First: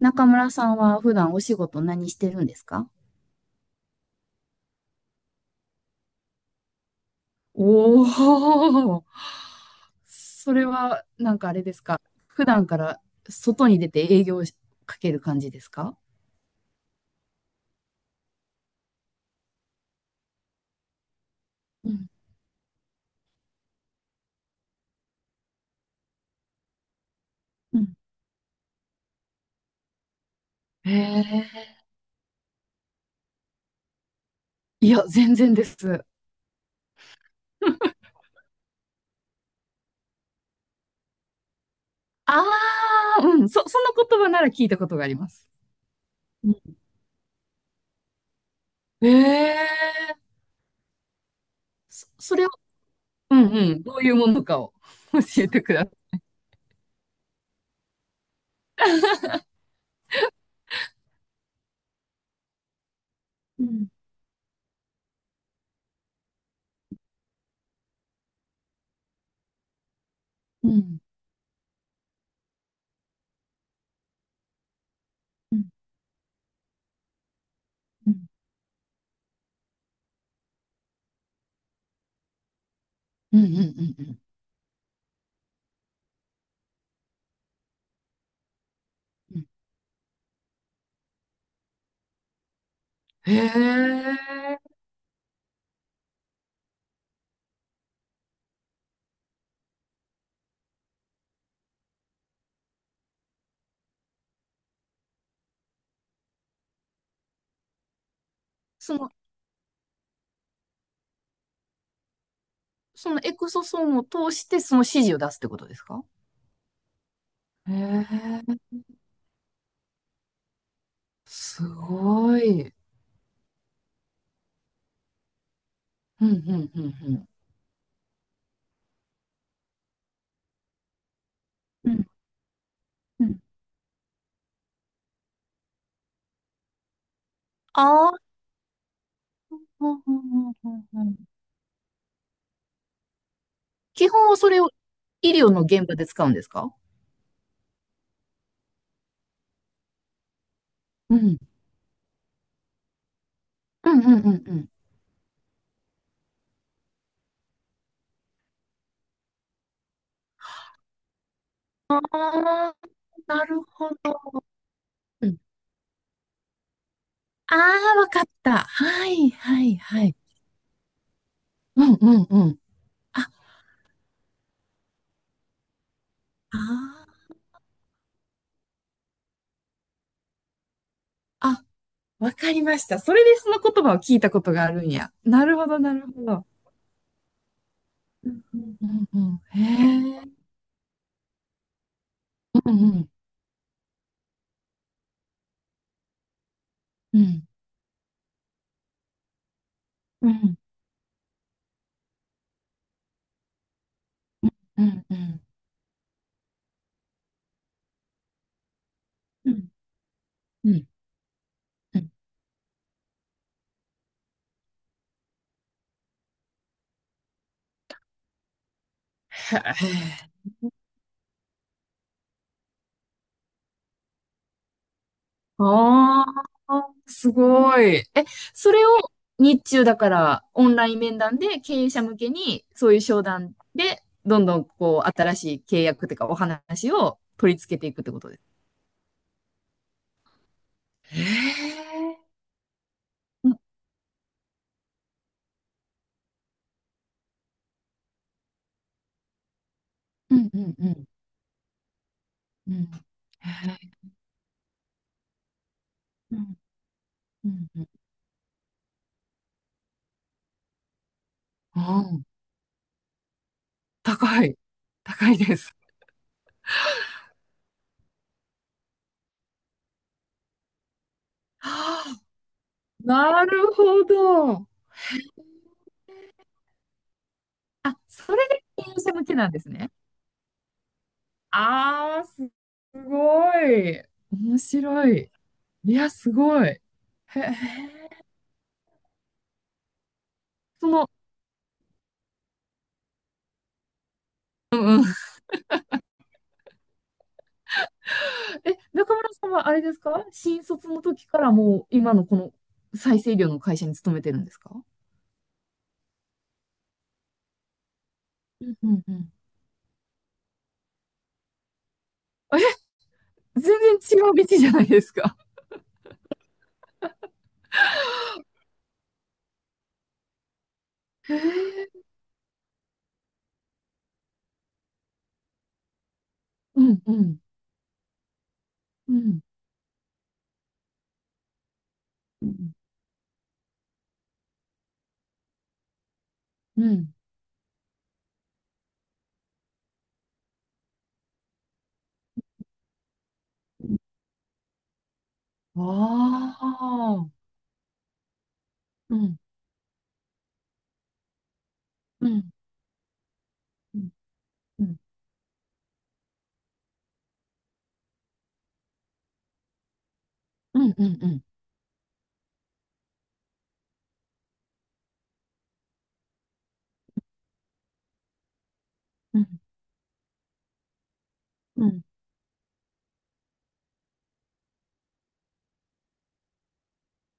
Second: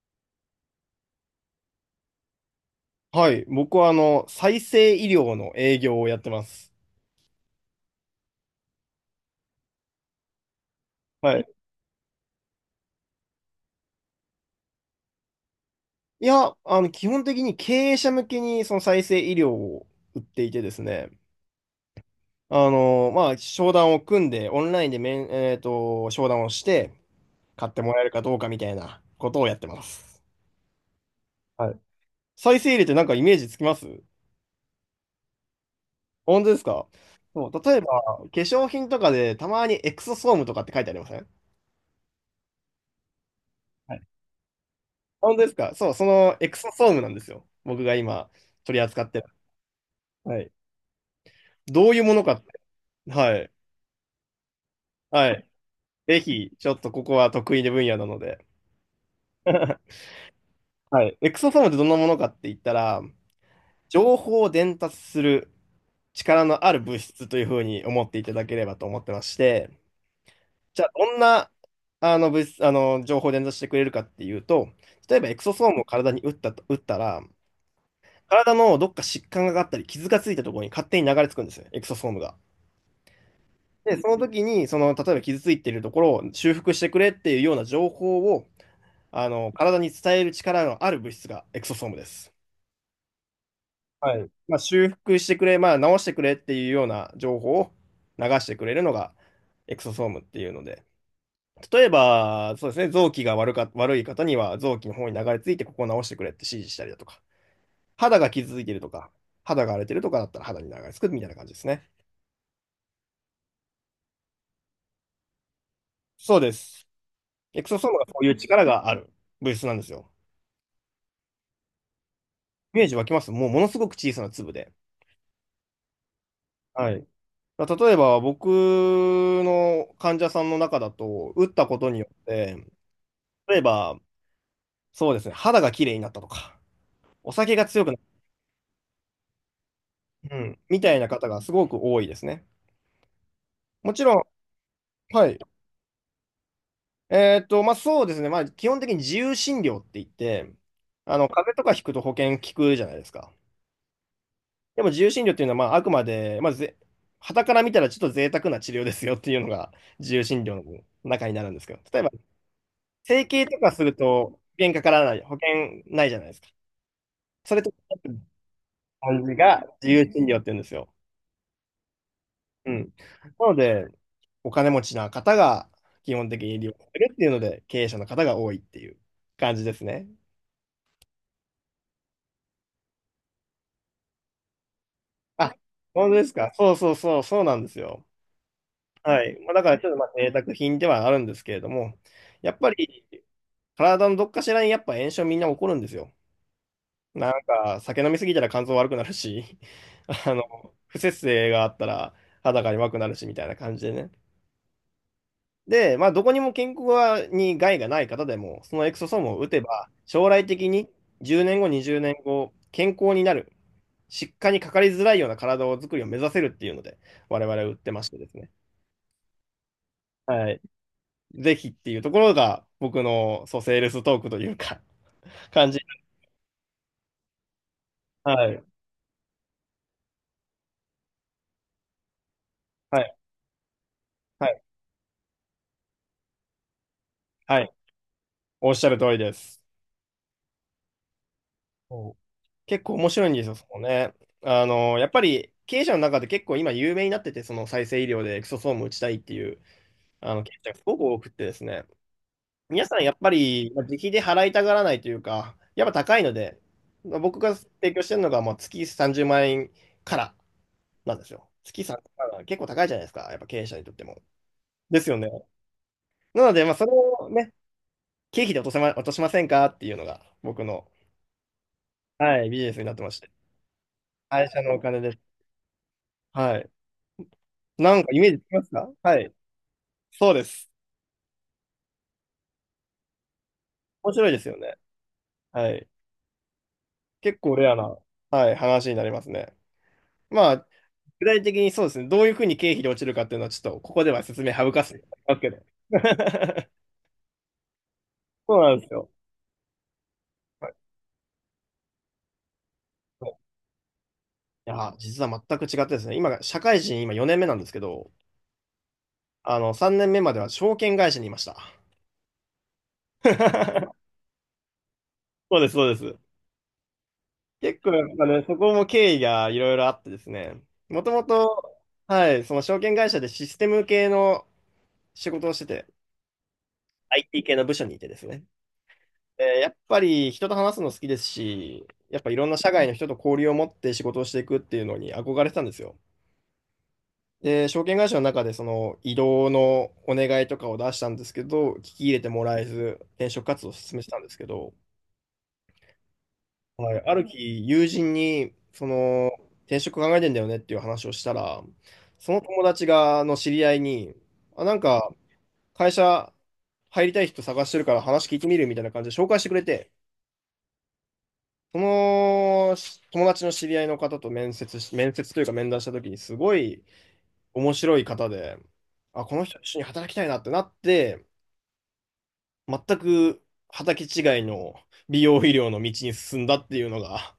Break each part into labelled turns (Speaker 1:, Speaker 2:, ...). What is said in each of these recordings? Speaker 1: 中村さんは普段お仕事何してるんですか？
Speaker 2: はい。僕は、再生医療の営業をやってます。
Speaker 1: おー、それはな
Speaker 2: は
Speaker 1: ん
Speaker 2: い。
Speaker 1: かあれですか。普段から外に出て営業をかける感じですか？
Speaker 2: いや、基本的に経営者向けに、その再生医療を売っていてですね。
Speaker 1: うん
Speaker 2: まあ、商談を組んで、オンラインで面、えっと、商談をして、買っ
Speaker 1: う
Speaker 2: ても
Speaker 1: ん、
Speaker 2: らえるかどうかみたいなことをやってます。
Speaker 1: へ
Speaker 2: は
Speaker 1: え。
Speaker 2: い。再生医療ってなんかイメージつきます？
Speaker 1: いや、全然です。
Speaker 2: 本当ですか？そう、例えば、化粧品とかで、たまにエクソソームとかって書いてありません？
Speaker 1: ああ、うん、そ、そ
Speaker 2: はい。
Speaker 1: の言葉なら聞いたことがありま
Speaker 2: 本当で
Speaker 1: す。
Speaker 2: すか？そう、そのエ
Speaker 1: うん。
Speaker 2: クソソームなんですよ。僕が今、取り扱ってる。
Speaker 1: え
Speaker 2: はい。どういう
Speaker 1: そ、
Speaker 2: ものか
Speaker 1: そ
Speaker 2: っ
Speaker 1: れを、
Speaker 2: て。
Speaker 1: う
Speaker 2: は
Speaker 1: ん
Speaker 2: い。
Speaker 1: うん、どういうものかを
Speaker 2: は
Speaker 1: 教え
Speaker 2: い。
Speaker 1: てください。
Speaker 2: ぜひ、ちょっとここは得意な分野なので。はい。エクソソームってどんなものかって言ったら、情報を伝達する力のある物質というふうに思っていただければと思ってまして、
Speaker 1: う
Speaker 2: じゃあ、
Speaker 1: ん
Speaker 2: どんな、あの物質、情報を伝達してくれるかっていうと、例えばエクソ
Speaker 1: う
Speaker 2: ソ
Speaker 1: ん
Speaker 2: ームを体に打ったと、打ったら、
Speaker 1: うん
Speaker 2: 体のどっか疾患があったり、傷がついたところに勝手に流れ着くんですよ、エクソソームが。
Speaker 1: うんうんうん
Speaker 2: で、
Speaker 1: う
Speaker 2: その
Speaker 1: ん。
Speaker 2: 時に、例えば傷ついているところを修復してくれっていうような情報を
Speaker 1: うん、
Speaker 2: 体に伝える力のある物質がエクソソームです。
Speaker 1: へ
Speaker 2: はい。まあ、
Speaker 1: え。
Speaker 2: 修復してくれ、まあ、直してくれっていうような情報を流してくれるのがエクソソームっていうので、例えば、そうですね、臓器が悪か、悪い方には臓器の方に流れ着いてここを直してくれって指示したりだとか、肌が傷ついてると
Speaker 1: そ
Speaker 2: か、
Speaker 1: の、
Speaker 2: 肌が荒れてるとかだったら肌に流れ着くみたいな感じですね。
Speaker 1: そのエクソソームを通してその指示を出すってことですか？
Speaker 2: そうです。エク
Speaker 1: へ
Speaker 2: ソソームがそういう
Speaker 1: え、
Speaker 2: 力がある物質なんですよ。
Speaker 1: すごい。
Speaker 2: イメージ湧きます？もうものすごく小さな粒で。
Speaker 1: うん、うん、うん、
Speaker 2: はい。
Speaker 1: うん。
Speaker 2: だから例えば僕の患者さんの中だと、打ったこと
Speaker 1: う
Speaker 2: に
Speaker 1: ん
Speaker 2: よって、
Speaker 1: うん、
Speaker 2: 例えば、そうですね、肌が綺麗になったとか、お酒が強くなっ
Speaker 1: ああ、うんう
Speaker 2: た
Speaker 1: んうん
Speaker 2: みた
Speaker 1: う
Speaker 2: い
Speaker 1: んう
Speaker 2: な
Speaker 1: ん。
Speaker 2: 方がすごく多いですね。もち
Speaker 1: 基
Speaker 2: ろん、
Speaker 1: 本はそれを
Speaker 2: は
Speaker 1: 医
Speaker 2: い。
Speaker 1: 療の現場で使うんですか？
Speaker 2: まあそうですね、まあ基本的に自由診療って言って、
Speaker 1: うん、
Speaker 2: 風邪とかひくと保険効くじゃないですか。
Speaker 1: うん、うん、うんうん。
Speaker 2: でも自由診療っていうのは、まああくまで、まあぜ、傍から見たらちょっと贅沢な治療ですよっていうのが自由診療の中になるんですけど、
Speaker 1: あ
Speaker 2: 例えば、
Speaker 1: あ、
Speaker 2: 整
Speaker 1: な
Speaker 2: 形と
Speaker 1: る
Speaker 2: かす
Speaker 1: ほ
Speaker 2: ると保
Speaker 1: ど。
Speaker 2: 険かからない、
Speaker 1: う
Speaker 2: 保
Speaker 1: ん、
Speaker 2: 険ないじゃないですか。そ
Speaker 1: あ
Speaker 2: れと
Speaker 1: あ、わかった。は
Speaker 2: 感
Speaker 1: い、
Speaker 2: じ
Speaker 1: は
Speaker 2: が
Speaker 1: い、
Speaker 2: 自由
Speaker 1: はい。
Speaker 2: 診療って言うんですよ。
Speaker 1: うんうんうん。
Speaker 2: うん。
Speaker 1: あ、
Speaker 2: なので、お金持ちな方が基本的に
Speaker 1: あ
Speaker 2: 利用するっていう
Speaker 1: ー、
Speaker 2: ので、経営者の方が多いっていう感じですね。
Speaker 1: あ、わかりました。それでその言葉を聞いたことがあるんや。な
Speaker 2: あ、
Speaker 1: るほど、なる
Speaker 2: 本当で
Speaker 1: ほ
Speaker 2: す
Speaker 1: ど。
Speaker 2: か。そうそうそう、そうなんですよ。
Speaker 1: うんうんうんう
Speaker 2: はい。まあ、
Speaker 1: ん。
Speaker 2: だからちょっとまあ
Speaker 1: へ
Speaker 2: 贅
Speaker 1: え。
Speaker 2: 沢品ではあるんですけれども、やっぱ
Speaker 1: うんう
Speaker 2: り
Speaker 1: ん。
Speaker 2: 体のどっかしらにやっぱ炎症みんな起こるんですよ。
Speaker 1: う
Speaker 2: なん
Speaker 1: ん。
Speaker 2: か、酒飲みすぎたら肝臓悪くなるし、
Speaker 1: うんうん。
Speaker 2: 不摂生があったら肌が弱くなるし、みたいな感じでね。
Speaker 1: うんうん。
Speaker 2: で、まあ、どこにも健康に害がない方でも、そのエクソソームを打
Speaker 1: う
Speaker 2: て
Speaker 1: ん
Speaker 2: ば、将来的
Speaker 1: うん、
Speaker 2: に10年後、20
Speaker 1: へ
Speaker 2: 年後、健康になる、疾患にかかりづらいような体を作りを目指せるっていうので、我々は打ってましてですね。
Speaker 1: え。
Speaker 2: はい。ぜひっていうところが、僕の、そう、セールストークというか、感じ。
Speaker 1: ああ、すごい。え、
Speaker 2: はい。
Speaker 1: それを日中だからオンライン面談で経営者向けにそうい
Speaker 2: は
Speaker 1: う
Speaker 2: い。
Speaker 1: 商談でど
Speaker 2: は
Speaker 1: んど
Speaker 2: い。
Speaker 1: んこう新しい契約というかお話を取り
Speaker 2: はい。
Speaker 1: 付けていくってことです。
Speaker 2: おっしゃる通りです。
Speaker 1: へ
Speaker 2: そ
Speaker 1: え。
Speaker 2: う結構面白いんです
Speaker 1: う
Speaker 2: よ、
Speaker 1: ん
Speaker 2: そのね。やっぱり経営者の中で結構今有名になってて、その再生医療でエクソソーム打ちたいっていうあ
Speaker 1: う
Speaker 2: の
Speaker 1: ん
Speaker 2: 経
Speaker 1: う
Speaker 2: 営者
Speaker 1: ん
Speaker 2: がす
Speaker 1: う
Speaker 2: ごく
Speaker 1: ん
Speaker 2: 多くってですね、
Speaker 1: うん。
Speaker 2: 皆さんやっぱ
Speaker 1: へ
Speaker 2: りまあ自
Speaker 1: え。
Speaker 2: 費で払いたがらないというか、やっぱ高いの
Speaker 1: うん
Speaker 2: で、まあ僕
Speaker 1: う
Speaker 2: が
Speaker 1: んうん。
Speaker 2: 提供してるのがまあ月30万円からなんですよ。月
Speaker 1: あ、
Speaker 2: 30円から結構高いじゃないですか、やっぱ経営者にとっても。
Speaker 1: 高い。
Speaker 2: ですよね。
Speaker 1: 高いです。
Speaker 2: なので、まあ、それをね、経費で落としませんかっていうのが僕の、
Speaker 1: は、
Speaker 2: はい、ビジネスになってまして、
Speaker 1: なるほ
Speaker 2: 会社
Speaker 1: ど。
Speaker 2: のお金です。はい。な
Speaker 1: あ、
Speaker 2: んかイメー
Speaker 1: そ
Speaker 2: ジつ
Speaker 1: れ
Speaker 2: きま
Speaker 1: で
Speaker 2: すか？
Speaker 1: 経営者
Speaker 2: は
Speaker 1: 向
Speaker 2: い。
Speaker 1: けなんですね。
Speaker 2: そうです。
Speaker 1: ああ、すごい。
Speaker 2: 面白いですよ
Speaker 1: 面
Speaker 2: ね。
Speaker 1: 白い。
Speaker 2: はい。
Speaker 1: いや、すごい。へ
Speaker 2: 結構レアな、
Speaker 1: え。
Speaker 2: はい、話になりますね。まあ、
Speaker 1: その、
Speaker 2: 具体的にそうですね、どういうふうに経費で落ちるかっていうのは、ちょっとここでは説明省かせていただきますけど。そうなんですよ。
Speaker 1: 中村さんはあれですか？新
Speaker 2: はい。
Speaker 1: 卒の時からもう今のこの再
Speaker 2: そ
Speaker 1: 生医
Speaker 2: う、
Speaker 1: 療の会社に勤めてるんです
Speaker 2: い
Speaker 1: か？
Speaker 2: や、実は全く違ってですね、今が、社会人、今4年目なんですけど、
Speaker 1: うんうん。
Speaker 2: 3年目までは証券会社にいました。
Speaker 1: 全 然違う道じゃないですか。
Speaker 2: そうです、そうです。結構やっぱね、そこも経緯がいろいろあってですね、もとも
Speaker 1: へ
Speaker 2: と、
Speaker 1: え。
Speaker 2: はい、その証券会社でシステム系の仕事をしてて、
Speaker 1: うんうん
Speaker 2: IT 系の部署にいてですね。
Speaker 1: うん
Speaker 2: やっぱり人と話すの好きですし、やっぱいろ
Speaker 1: う
Speaker 2: んな社
Speaker 1: ん
Speaker 2: 外の人と交流を持って仕事をしていくっていうのに憧れてたんですよ。
Speaker 1: うん。
Speaker 2: で、証券会社の中でその移動のお願いとかを出したんですけど、聞き入れてもらえず、転職活動を進めてたんですけど、
Speaker 1: あ
Speaker 2: はい、ある
Speaker 1: あ。
Speaker 2: 日、友人に、
Speaker 1: うん
Speaker 2: 転職考えてんだよねっていう話をしたら、
Speaker 1: う
Speaker 2: その
Speaker 1: ん
Speaker 2: 友達が、の知り合い
Speaker 1: うん
Speaker 2: に、あ、なん
Speaker 1: うん
Speaker 2: か、会社入りたい人探してるから話聞いてみるみたいな感じで紹介してくれて、
Speaker 1: うんうんうん
Speaker 2: そのし友達の知り合いの方と面接というか面談した時にすごい面白い方で、あ、こ
Speaker 1: うん
Speaker 2: の
Speaker 1: うん
Speaker 2: 人と一緒に働きたいなってなって、
Speaker 1: うん、
Speaker 2: 全く畑違いの美容医療の道に進んだっていうのが、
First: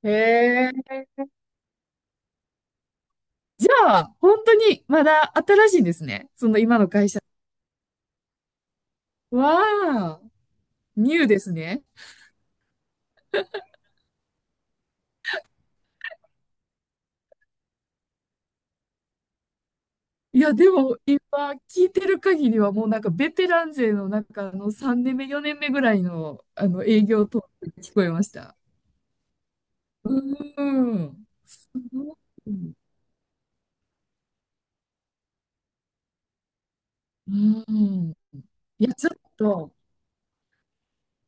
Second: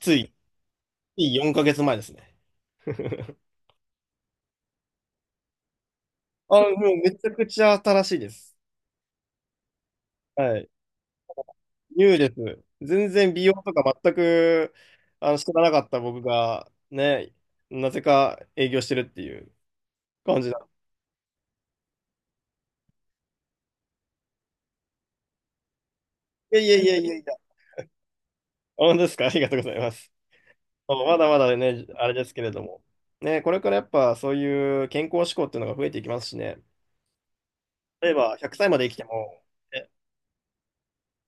Speaker 1: へ
Speaker 2: つ
Speaker 1: え。
Speaker 2: い4ヶ月前ですね。
Speaker 1: じゃあ、本当にまだ新しいんですね。その
Speaker 2: あ、
Speaker 1: 今の
Speaker 2: もう
Speaker 1: 会
Speaker 2: め
Speaker 1: 社。
Speaker 2: ちゃくちゃ新しいです。
Speaker 1: わあ、
Speaker 2: はい。
Speaker 1: ニューですね。
Speaker 2: ニューです。全然美容とか全く、知らなかった僕が、ね、なぜか営業してるっていう
Speaker 1: い
Speaker 2: 感じ
Speaker 1: や、
Speaker 2: だ。
Speaker 1: でも今聞いてる限りはもうなんかベテラン勢の中の3年目、4年目ぐらいの、
Speaker 2: いやい
Speaker 1: あ
Speaker 2: や
Speaker 1: の
Speaker 2: いやい
Speaker 1: 営
Speaker 2: やい
Speaker 1: 業
Speaker 2: や。
Speaker 1: トークに聞こえました。
Speaker 2: 本当ですか？ ありがとうございま
Speaker 1: う
Speaker 2: す。
Speaker 1: ー
Speaker 2: そうま
Speaker 1: ん。
Speaker 2: だまだね、あれですけれども。ね、これからやっぱそういう健康志向っていうのが増えていきますしね。
Speaker 1: う
Speaker 2: 例
Speaker 1: ん。
Speaker 2: えば100歳ま
Speaker 1: い
Speaker 2: で
Speaker 1: や、
Speaker 2: 生きて
Speaker 1: ちょっ
Speaker 2: も、
Speaker 1: と、
Speaker 2: え、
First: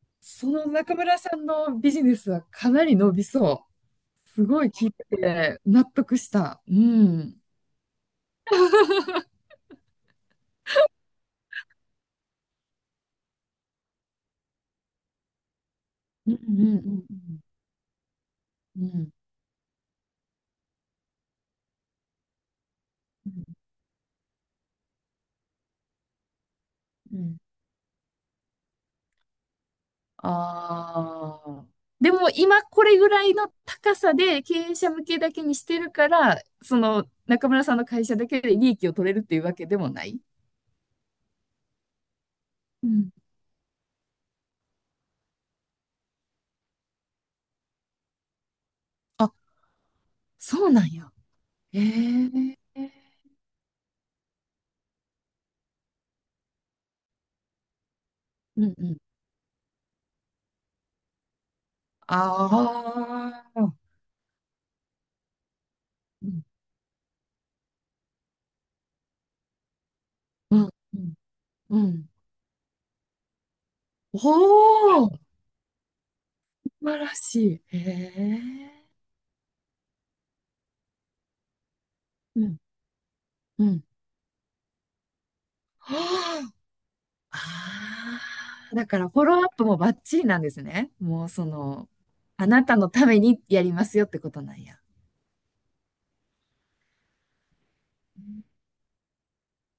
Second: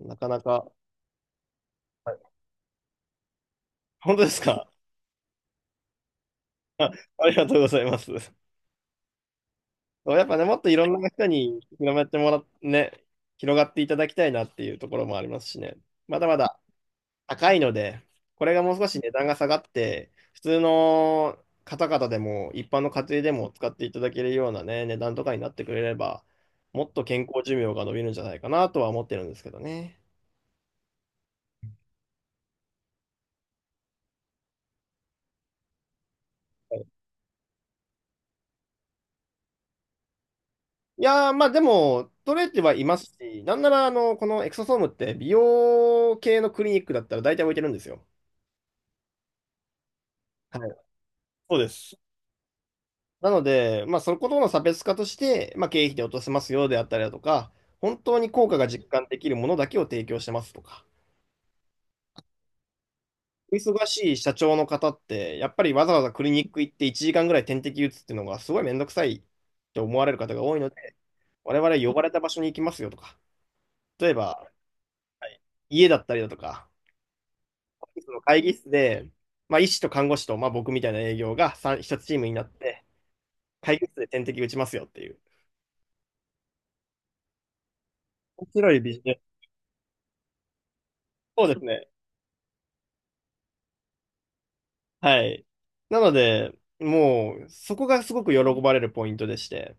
Speaker 2: なかな
Speaker 1: その
Speaker 2: か、
Speaker 1: 中村さんのビジ
Speaker 2: は
Speaker 1: ネ
Speaker 2: い。
Speaker 1: スはかなり伸びそ
Speaker 2: 本当で
Speaker 1: う。
Speaker 2: す
Speaker 1: すごい
Speaker 2: か？
Speaker 1: 聞いてて納得した。う
Speaker 2: あ、あり
Speaker 1: ん。
Speaker 2: がとうございます。そうやっぱね、もっといろんな人に広めてもらっね、広がっていただきたいなっていうところもありますしね。まだ
Speaker 1: うん
Speaker 2: まだ
Speaker 1: うんうん
Speaker 2: 高いので、これがもう
Speaker 1: うん。
Speaker 2: 少
Speaker 1: う
Speaker 2: し値
Speaker 1: ん
Speaker 2: 段が下がって、普通の方々でも、一般の家庭でも使っていただけるようなね、値段とかになってくれれば、もっと
Speaker 1: う
Speaker 2: 健
Speaker 1: ん。
Speaker 2: 康寿命が伸びるんじゃないかなとは思ってるんですけどね。
Speaker 1: ああ。でも今これぐらいの高さで経営者向けだけにしてるから、
Speaker 2: は
Speaker 1: そ
Speaker 2: い。
Speaker 1: の中村さんの会社だけで利益を取れるっていうわけでもない。
Speaker 2: いやー、まあでも、取れてはい
Speaker 1: う
Speaker 2: ます
Speaker 1: ん。
Speaker 2: し、なんなら、このエクソソームって美容系のクリニックだったら大体置いてるんですよ。
Speaker 1: あ、
Speaker 2: は
Speaker 1: そ
Speaker 2: い、
Speaker 1: うなんや。
Speaker 2: そうで
Speaker 1: え
Speaker 2: す。
Speaker 1: え。
Speaker 2: なので、まあ、そことの差別化として、まあ、経費で落とせますよであったりだとか、本当に効果が
Speaker 1: うんう
Speaker 2: 実
Speaker 1: ん。
Speaker 2: 感できるものだけを提供してますとか、
Speaker 1: あ
Speaker 2: お
Speaker 1: あ。
Speaker 2: 忙しい社長の方って、やっぱりわざわざク
Speaker 1: う
Speaker 2: リ
Speaker 1: ん。
Speaker 2: ニック行って1時間ぐらい点滴打つっていうのがすごいめんどくさいって思われる方が多
Speaker 1: う
Speaker 2: いの
Speaker 1: ん。
Speaker 2: で、
Speaker 1: うん。
Speaker 2: 我々
Speaker 1: う
Speaker 2: 呼ば
Speaker 1: ん、
Speaker 2: れた場所に行きますよとか、例えば
Speaker 1: おお、素
Speaker 2: 家だったりだとか、
Speaker 1: 晴らしい。へ
Speaker 2: オフィスの会議室
Speaker 1: え。
Speaker 2: で、まあ、医師と看護師と、まあ、僕みたいな営業が3、一つチームに
Speaker 1: う
Speaker 2: なっ
Speaker 1: ん。
Speaker 2: て、
Speaker 1: う
Speaker 2: 会
Speaker 1: ん。
Speaker 2: 議室で点滴打ちますよっていう。
Speaker 1: は、あ、あ
Speaker 2: 面白
Speaker 1: あ、
Speaker 2: い
Speaker 1: だ
Speaker 2: ビ
Speaker 1: か
Speaker 2: ジ
Speaker 1: ら
Speaker 2: ネ
Speaker 1: フォ
Speaker 2: ス。
Speaker 1: ローアップもバッチリなんですね。もう
Speaker 2: そ
Speaker 1: そ
Speaker 2: うですね。
Speaker 1: の、あなたのためにやりますよってことなんや。
Speaker 2: はい。なので、もう、そこがすごく喜ばれるポイントでして、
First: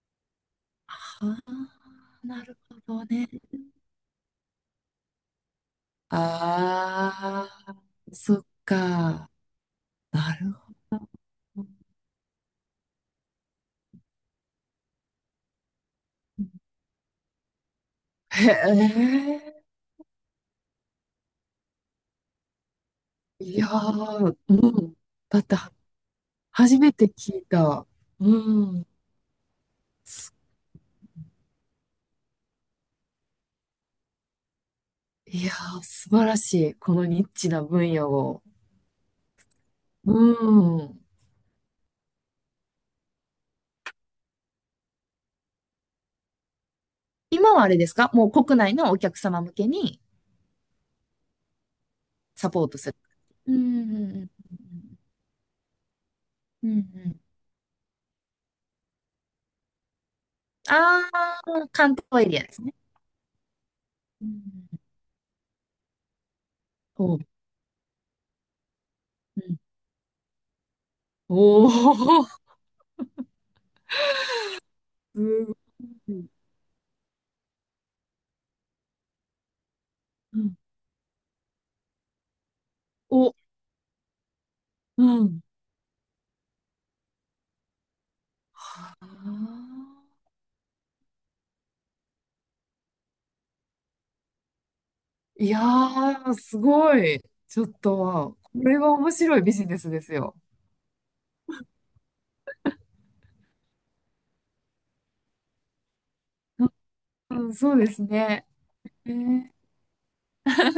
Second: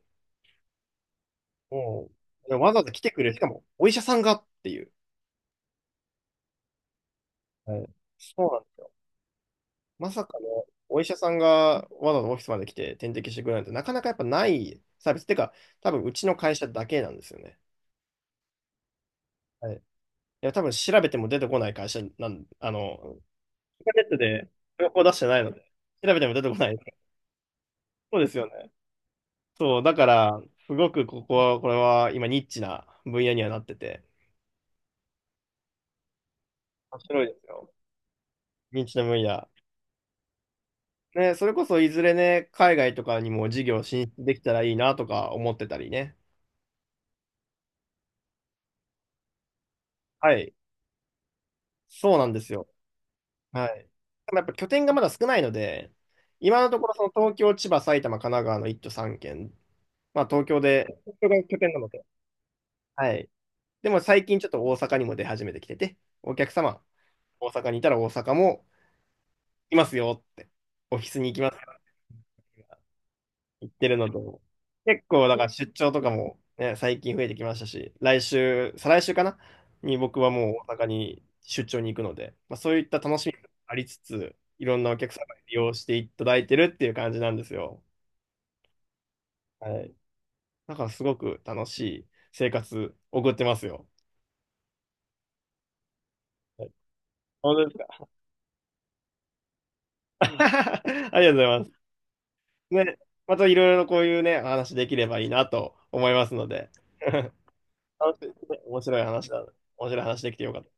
Speaker 1: あ、は、
Speaker 2: も
Speaker 1: あ、な
Speaker 2: う、
Speaker 1: る
Speaker 2: わ
Speaker 1: ほ
Speaker 2: ざわざ来
Speaker 1: ど
Speaker 2: てく
Speaker 1: ね。
Speaker 2: れる、しかも、お医者さんがっていう。
Speaker 1: ああ、
Speaker 2: はい。
Speaker 1: そっ
Speaker 2: そうなんですよ。
Speaker 1: か。
Speaker 2: まさ
Speaker 1: な
Speaker 2: かね、
Speaker 1: る
Speaker 2: お医者さん
Speaker 1: ほど。
Speaker 2: がわざわざオフィスまで来て点滴してくれるなんて、なかなかやっぱないサービス。てか、多分うちの会社だけなんですよね。
Speaker 1: へえ。
Speaker 2: はい。いや、多分調べても出てこない会社なん、
Speaker 1: いや
Speaker 2: インターネット
Speaker 1: ー、
Speaker 2: で
Speaker 1: う
Speaker 2: 情
Speaker 1: ん。
Speaker 2: 報出してな
Speaker 1: だ
Speaker 2: い
Speaker 1: っ
Speaker 2: の
Speaker 1: て
Speaker 2: で、
Speaker 1: は、
Speaker 2: 調べても出てこな
Speaker 1: 初め
Speaker 2: い。
Speaker 1: て聞いた。
Speaker 2: そうですよね。
Speaker 1: うん。
Speaker 2: そう、だか
Speaker 1: す
Speaker 2: ら、すごくこれは今ニッチな分野にはなってて、
Speaker 1: いやー、素晴らしい。こ
Speaker 2: 面
Speaker 1: の
Speaker 2: 白
Speaker 1: ニ
Speaker 2: い
Speaker 1: ッ
Speaker 2: です
Speaker 1: チな
Speaker 2: よ。
Speaker 1: 分野を。
Speaker 2: ニッチな分野。
Speaker 1: うん。
Speaker 2: ね、それこそいずれね、海外とかにも事業進出できたらいいなとか思ってたりね。
Speaker 1: 今はあれですか？もう国内のお客様向けに
Speaker 2: はい。そうなんで
Speaker 1: サ
Speaker 2: す
Speaker 1: ポ
Speaker 2: よ。
Speaker 1: ートする。う
Speaker 2: はい。
Speaker 1: んう
Speaker 2: でもやっ
Speaker 1: ん
Speaker 2: ぱ拠点がまだ少ないので、今
Speaker 1: う
Speaker 2: の
Speaker 1: んうん
Speaker 2: ところ
Speaker 1: うん
Speaker 2: そ
Speaker 1: う
Speaker 2: の
Speaker 1: ん、
Speaker 2: 東京、千葉、埼玉、神奈川の1都3県、
Speaker 1: あ
Speaker 2: 東京
Speaker 1: あ
Speaker 2: が拠
Speaker 1: ー、
Speaker 2: 点なの
Speaker 1: 関
Speaker 2: で、
Speaker 1: 東エリアですね。
Speaker 2: はい。でも最
Speaker 1: う
Speaker 2: 近ちょっと大
Speaker 1: ん
Speaker 2: 阪にも出始めてきてて、お客様、
Speaker 1: うん、おう、
Speaker 2: 大阪にいたら大阪も
Speaker 1: うん、
Speaker 2: いますよって、オフィスに行きま
Speaker 1: お
Speaker 2: す
Speaker 1: ー、
Speaker 2: 行ってるのと、結
Speaker 1: す
Speaker 2: 構だから
Speaker 1: ご
Speaker 2: 出張とか
Speaker 1: い。
Speaker 2: もね、最近増えてきましたし、来週、再来週かなに僕は
Speaker 1: う
Speaker 2: もう
Speaker 1: ん、
Speaker 2: 大阪に出張に行くので、まあ、そういった楽し
Speaker 1: お、
Speaker 2: みもありつつ、いろんなお
Speaker 1: う
Speaker 2: 客様に
Speaker 1: ん。
Speaker 2: 利用していただいてるっていう感じなんですよ。
Speaker 1: あ
Speaker 2: はい。だからすごく楽しい生活送ってますよ。
Speaker 1: ー、いやー、す
Speaker 2: はい。
Speaker 1: ごい。
Speaker 2: 本
Speaker 1: ちょ
Speaker 2: 当
Speaker 1: っ
Speaker 2: ですか？
Speaker 1: と、これは面白いビジネスです よ。
Speaker 2: ありがとうございます。ね、またいろいろこういうね、話できればいいなと思いますので、
Speaker 1: うん、そうで す
Speaker 2: 楽しい、
Speaker 1: ね。
Speaker 2: 面白い
Speaker 1: え
Speaker 2: 話だ。
Speaker 1: ー
Speaker 2: 面白い話できてよかった。